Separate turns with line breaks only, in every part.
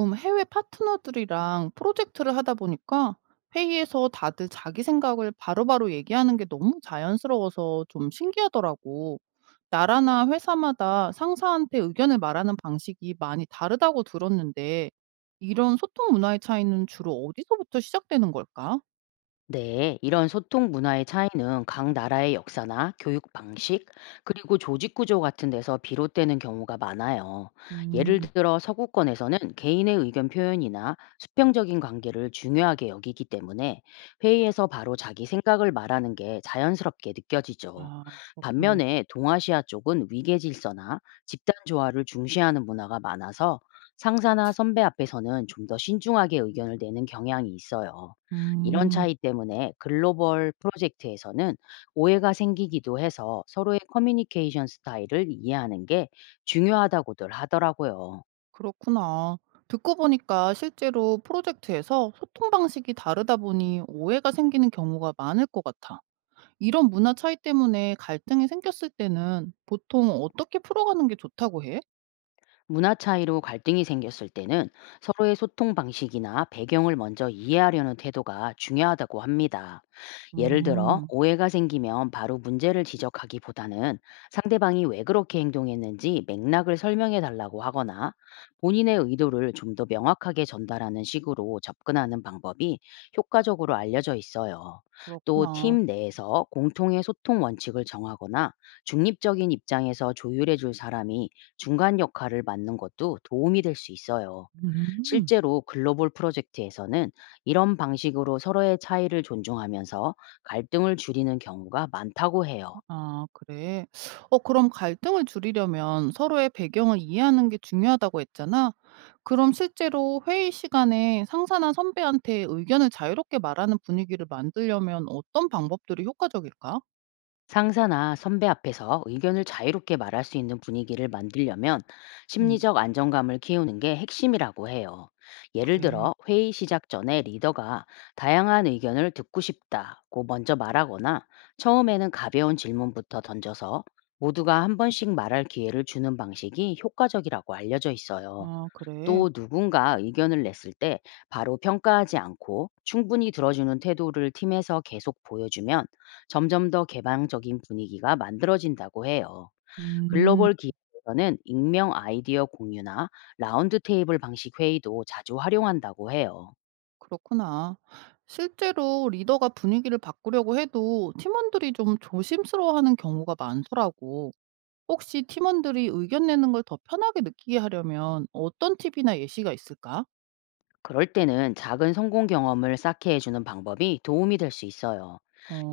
좀 해외 파트너들이랑 프로젝트를 하다 보니까 회의에서 다들 자기 생각을 바로바로 얘기하는 게 너무 자연스러워서 좀 신기하더라고. 나라나 회사마다 상사한테 의견을 말하는 방식이 많이 다르다고 들었는데, 이런 소통 문화의 차이는 주로 어디서부터 시작되는 걸까?
네, 이런 소통 문화의 차이는 각 나라의 역사나 교육 방식, 그리고 조직 구조 같은 데서 비롯되는 경우가 많아요. 예를
음,
들어 서구권에서는 개인의 의견 표현이나 수평적인 관계를 중요하게 여기기 때문에 회의에서 바로 자기 생각을 말하는 게 자연스럽게 느껴지죠.
아, 그렇구나.
반면에 동아시아 쪽은 위계 질서나 집단 조화를 중시하는 문화가 많아서 상사나 선배 앞에서는 좀 더 신중하게 의견을 내는 경향이 있어요. 이런
음,
차이 때문에 글로벌 프로젝트에서는 오해가 생기기도 해서 서로의 커뮤니케이션 스타일을 이해하는 게 중요하다고들 하더라고요.
그렇구나. 듣고 보니까 실제로 프로젝트에서 소통 방식이 다르다 보니 오해가 생기는 경우가 많을 것 같아. 이런 문화 차이 때문에 갈등이 생겼을 때는 보통 어떻게 풀어가는 게 좋다고 해?
문화 차이로 갈등이 생겼을 때는 서로의 소통 방식이나 배경을 먼저 이해하려는 태도가 중요하다고 합니다. 예를 들어,
음,
오해가 생기면 바로 문제를 지적하기보다는 상대방이 왜 그렇게 행동했는지 맥락을 설명해 달라고 하거나 본인의 의도를 좀 더 명확하게 전달하는 식으로 접근하는 방법이 효과적으로 알려져 있어요. 또
그렇구나.
팀 내에서 공통의 소통 원칙을 정하거나 중립적인 입장에서 조율해 줄 사람이 중간 역할을 맡는 것도 도움이 될 수 있어요.
음.
실제로 글로벌 프로젝트에서는 이런 방식으로 서로의 차이를 존중하면서 갈등을 줄이는 경우가 많다고 해요.
아, 그래. 그럼 갈등을 줄이려면 서로의 배경을 이해하는 게 중요하다고 했잖아. 그럼 실제로 회의 시간에 상사나 선배한테 의견을 자유롭게 말하는 분위기를 만들려면 어떤 방법들이 효과적일까?
상사나 선배 앞에서 의견을 자유롭게 말할 수 있는 분위기를 만들려면
음,
심리적 안정감을 키우는 게 핵심이라고 해요. 예를
그래.
들어 회의 시작 전에 리더가 다양한 의견을 듣고 싶다고 먼저 말하거나 처음에는 가벼운 질문부터 던져서 모두가 한 번씩 말할 기회를 주는 방식이 효과적이라고 알려져 있어요.
아, 그래.
또 누군가 의견을 냈을 때 바로 평가하지 않고 충분히 들어주는 태도를 팀에서 계속 보여주면 점점 더 개방적인 분위기가 만들어진다고 해요.
음.
글로벌 기업에서는 익명 아이디어 공유나 라운드 테이블 방식 회의도 자주 활용한다고 해요.
그렇구나. 실제로 리더가 분위기를 바꾸려고 해도 팀원들이 좀 조심스러워하는 경우가 많더라고. 혹시 팀원들이 의견 내는 걸 더 편하게 느끼게 하려면 어떤 팁이나 예시가 있을까?
그럴 때는 작은 성공 경험을 쌓게 해주는 방법이 도움이 될 수 있어요.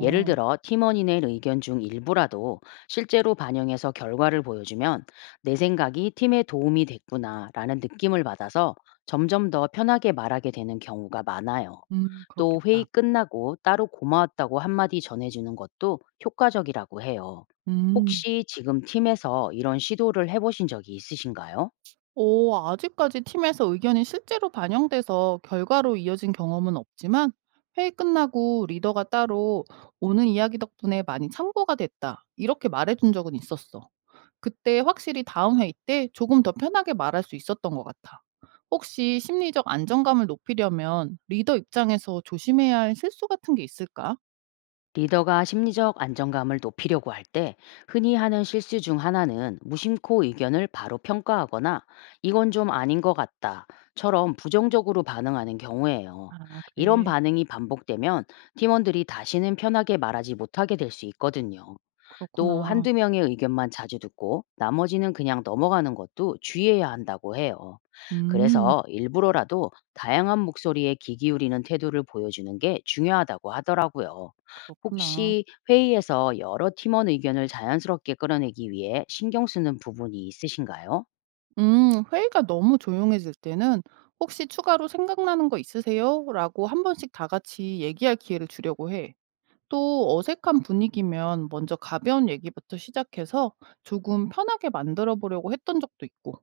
예를 들어 팀원인의 의견 중 일부라도 실제로 반영해서 결과를 보여주면 내 생각이 팀에 도움이 됐구나라는 느낌을 받아서 점점 더 편하게 말하게 되는 경우가 많아요. 또 회의
그렇겠다.
끝나고 따로 고마웠다고 한마디 전해주는 것도 효과적이라고 해요.
음,
혹시 지금 팀에서 이런 시도를 해보신 적이 있으신가요?
오, 아직까지 팀에서 의견이 실제로 반영돼서 결과로 이어진 경험은 없지만 회의 끝나고 리더가 따로 오는 이야기 덕분에 많이 참고가 됐다. 이렇게 말해준 적은 있었어. 그때 확실히 다음 회의 때 조금 더 편하게 말할 수 있었던 것 같아. 혹시 심리적 안정감을 높이려면 리더 입장에서 조심해야 할 실수 같은 게 있을까?
리더가 심리적 안정감을 높이려고 할 때 흔히 하는 실수 중 하나는 무심코 의견을 바로 평가하거나 이건 좀 아닌 것 같다처럼 부정적으로 반응하는 경우예요.
아,
이런
그래.
반응이 반복되면 팀원들이 다시는 편하게 말하지 못하게 될 수 있거든요. 또
그렇구나.
한두 명의 의견만 자주 듣고 나머지는 그냥 넘어가는 것도 주의해야 한다고 해요.
음,
그래서 일부러라도 다양한 목소리에 귀 기울이는 태도를 보여주는 게 중요하다고 하더라고요.
그렇구나.
혹시 회의에서 여러 팀원 의견을 자연스럽게 끌어내기 위해 신경 쓰는 부분이 있으신가요?
회의가 너무 조용해질 때는 혹시 추가로 생각나는 거 있으세요? 라고 한 번씩 다 같이 얘기할 기회를 주려고 해. 또 어색한 분위기면 먼저 가벼운 얘기부터 시작해서 조금 편하게 만들어 보려고 했던 적도 있고.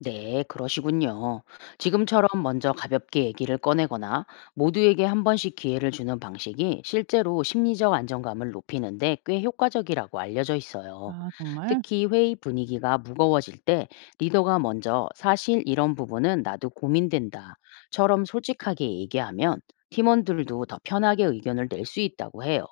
네, 그러시군요. 지금처럼 먼저 가볍게 얘기를 꺼내거나 모두에게 한 번씩 기회를 주는 방식이 실제로 심리적 안정감을 높이는데 꽤 효과적이라고 알려져 있어요.
아, 정말?
특히 회의 분위기가 무거워질 때 리더가 먼저 사실 이런 부분은 나도 고민된다처럼 솔직하게 얘기하면 팀원들도 더 편하게 의견을 낼 수 있다고 해요.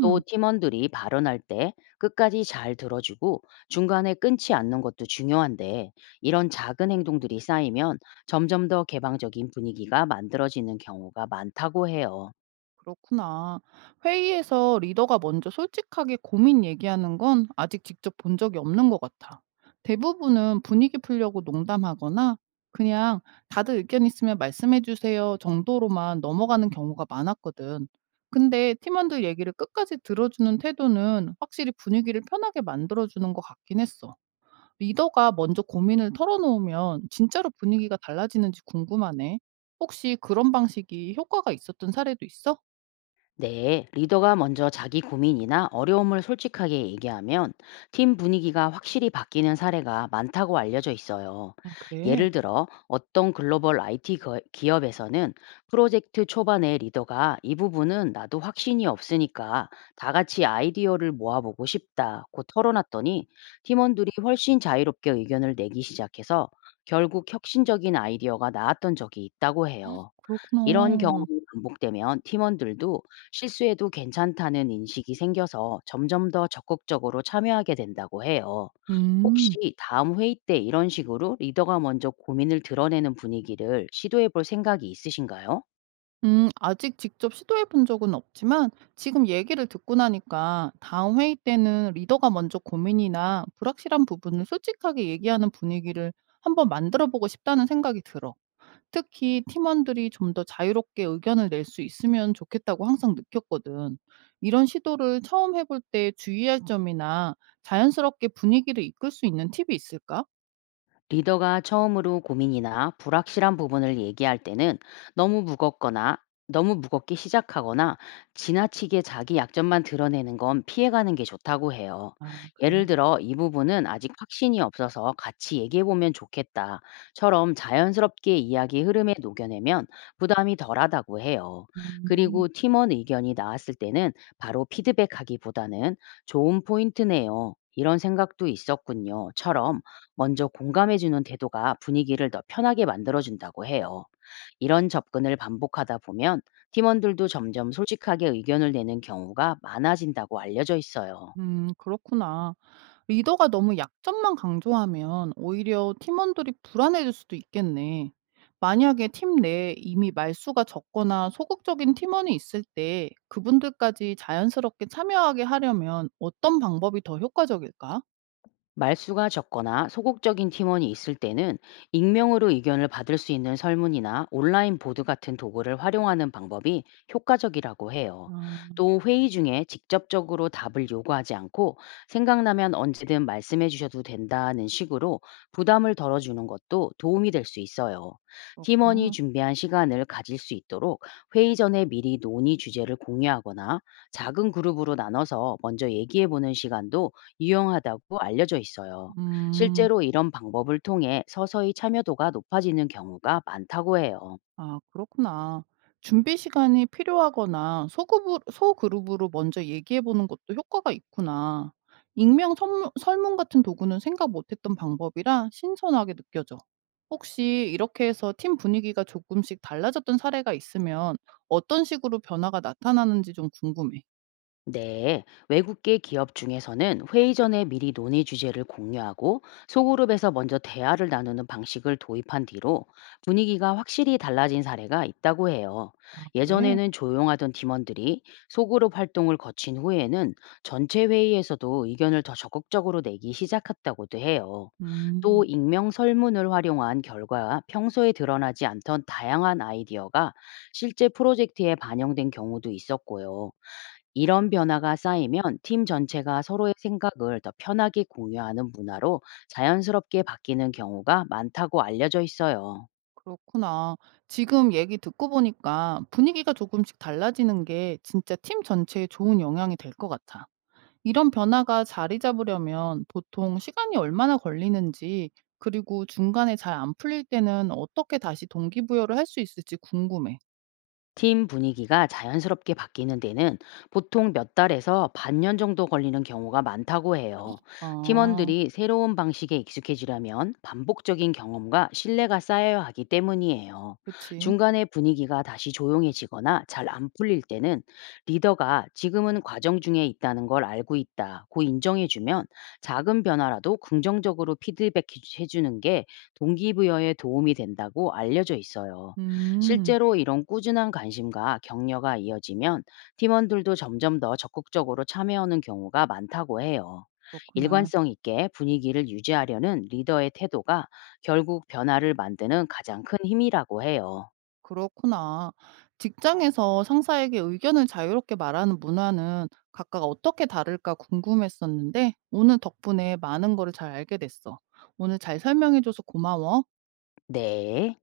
또 팀원들이 발언할 때 끝까지 잘 들어주고 중간에 끊지 않는 것도 중요한데 이런 작은 행동들이 쌓이면 점점 더 개방적인 분위기가 만들어지는 경우가 많다고 해요.
그렇구나. 회의에서 리더가 먼저 솔직하게 고민 얘기하는 건 아직 직접 본 적이 없는 것 같아. 대부분은 분위기 풀려고 농담하거나 그냥 다들 의견 있으면 말씀해 주세요 정도로만 넘어가는 경우가 많았거든. 근데 팀원들 얘기를 끝까지 들어주는 태도는 확실히 분위기를 편하게 만들어주는 것 같긴 했어. 리더가 먼저 고민을 털어놓으면 진짜로 분위기가 달라지는지 궁금하네. 혹시 그런 방식이 효과가 있었던 사례도 있어?
네, 리더가 먼저 자기 고민이나 어려움을 솔직하게 얘기하면 팀 분위기가 확실히 바뀌는 사례가 많다고 알려져 있어요.
아, 그래.
예를 들어 어떤 글로벌 IT 기업에서는 프로젝트 초반에 리더가 이 부분은 나도 확신이 없으니까 다 같이 아이디어를 모아보고 싶다고 털어놨더니 팀원들이 훨씬 자유롭게 의견을 내기 시작해서 결국 혁신적인 아이디어가 나왔던 적이 있다고 해요. 이런
그렇구나.
경험이 반복되면 팀원들도 실수해도 괜찮다는 인식이 생겨서 점점 더 적극적으로 참여하게 된다고 해요.
음.
혹시 다음 회의 때 이런 식으로 리더가 먼저 고민을 드러내는 분위기를 시도해 볼 생각이 있으신가요?
아직 직접 시도해 본 적은 없지만 지금 얘기를 듣고 나니까 다음 회의 때는 리더가 먼저 고민이나 불확실한 부분을 솔직하게 얘기하는 분위기를 한번 만들어 보고 싶다는 생각이 들어. 특히 팀원들이 좀 더 자유롭게 의견을 낼 수 있으면 좋겠다고 항상 느꼈거든. 이런 시도를 처음 해볼 때 주의할 점이나 자연스럽게 분위기를 이끌 수 있는 팁이 있을까?
리더가 처음으로 고민이나 불확실한 부분을 얘기할 때는 너무 무겁거나 너무 무겁게 시작하거나 지나치게 자기 약점만 드러내는 건 피해가는 게 좋다고 해요.
아, 그래.
예를 들어 이 부분은 아직 확신이 없어서 같이 얘기해 보면 좋겠다처럼 자연스럽게 이야기 흐름에 녹여내면 부담이 덜하다고 해요.
음,
그리고 팀원 의견이 나왔을 때는 바로 피드백하기보다는 좋은 포인트네요. 이런 생각도 있었군요.처럼 먼저 공감해주는 태도가 분위기를 더 편하게 만들어준다고 해요. 이런 접근을 반복하다 보면 팀원들도 점점 솔직하게 의견을 내는 경우가 많아진다고 알려져 있어요.
그렇구나. 리더가 너무 약점만 강조하면 오히려 팀원들이 불안해질 수도 있겠네. 만약에 팀 내에 이미 말수가 적거나 소극적인 팀원이 있을 때 그분들까지 자연스럽게 참여하게 하려면 어떤 방법이 더 효과적일까?
말수가 적거나 소극적인 팀원이 있을 때는 익명으로 의견을 받을 수 있는 설문이나 온라인 보드 같은 도구를 활용하는 방법이 효과적이라고 해요.
아,
또 회의 중에 직접적으로 답을 요구하지 않고 생각나면 언제든 말씀해 주셔도 된다는 식으로 부담을 덜어주는 것도 도움이 될 수 있어요. 팀원이
그렇구나.
준비한 시간을 가질 수 있도록 회의 전에 미리 논의 주제를 공유하거나 작은 그룹으로 나눠서 먼저 얘기해 보는 시간도 유용하다고 알려져 있어요.
음.
실제로 이런 방법을 통해 서서히 참여도가 높아지는 경우가 많다고 해요.
아, 그렇구나. 준비 시간이 필요하거나 소그룹으로 먼저 얘기해 보는 것도 효과가 있구나. 익명 문 설문 같은 도구는 생각 못 했던 방법이라 신선하게 느껴져. 혹시 이렇게 해서 팀 분위기가 조금씩 달라졌던 사례가 있으면 어떤 식으로 변화가 나타나는지 좀 궁금해.
네, 외국계 기업 중에서는 회의 전에 미리 논의 주제를 공유하고 소그룹에서 먼저 대화를 나누는 방식을 도입한 뒤로 분위기가 확실히 달라진 사례가 있다고 해요.
아, 그래?
예전에는 조용하던 팀원들이 소그룹 활동을 거친 후에는 전체 회의에서도 의견을 더 적극적으로 내기 시작했다고도 해요. 또
음.
익명 설문을 활용한 결과와 평소에 드러나지 않던 다양한 아이디어가 실제 프로젝트에 반영된 경우도 있었고요. 이런 변화가 쌓이면 팀 전체가 서로의 생각을 더 편하게 공유하는 문화로 자연스럽게 바뀌는 경우가 많다고 알려져 있어요.
그렇구나. 지금 얘기 듣고 보니까 분위기가 조금씩 달라지는 게 진짜 팀 전체에 좋은 영향이 될 것 같아. 이런 변화가 자리 잡으려면 보통 시간이 얼마나 걸리는지, 그리고 중간에 잘 안 풀릴 때는 어떻게 다시 동기부여를 할 수 있을지 궁금해.
팀 분위기가 자연스럽게 바뀌는 데는 보통 몇 달에서 반년 정도 걸리는 경우가 많다고 해요.
아,
팀원들이 새로운 방식에 익숙해지려면 반복적인 경험과 신뢰가 쌓여야 하기 때문이에요.
그치.
중간에 분위기가 다시 조용해지거나 잘 안 풀릴 때는 리더가 지금은 과정 중에 있다는 걸 알고 있다고 인정해주면 작은 변화라도 긍정적으로 피드백해주는 게 동기부여에 도움이 된다고 알려져 있어요.
음,
실제로 이런 꾸준한 관심과 격려가 이어지면 팀원들도 점점 더 적극적으로 참여하는 경우가 많다고 해요.
그렇구나.
일관성 있게 분위기를 유지하려는 리더의 태도가 결국 변화를 만드는 가장 큰 힘이라고 해요.
그렇구나. 직장에서 상사에게 의견을 자유롭게 말하는 문화는 각각 어떻게 다를까 궁금했었는데, 오늘 덕분에 많은 거를 잘 알게 됐어. 오늘 잘 설명해줘서 고마워.
네.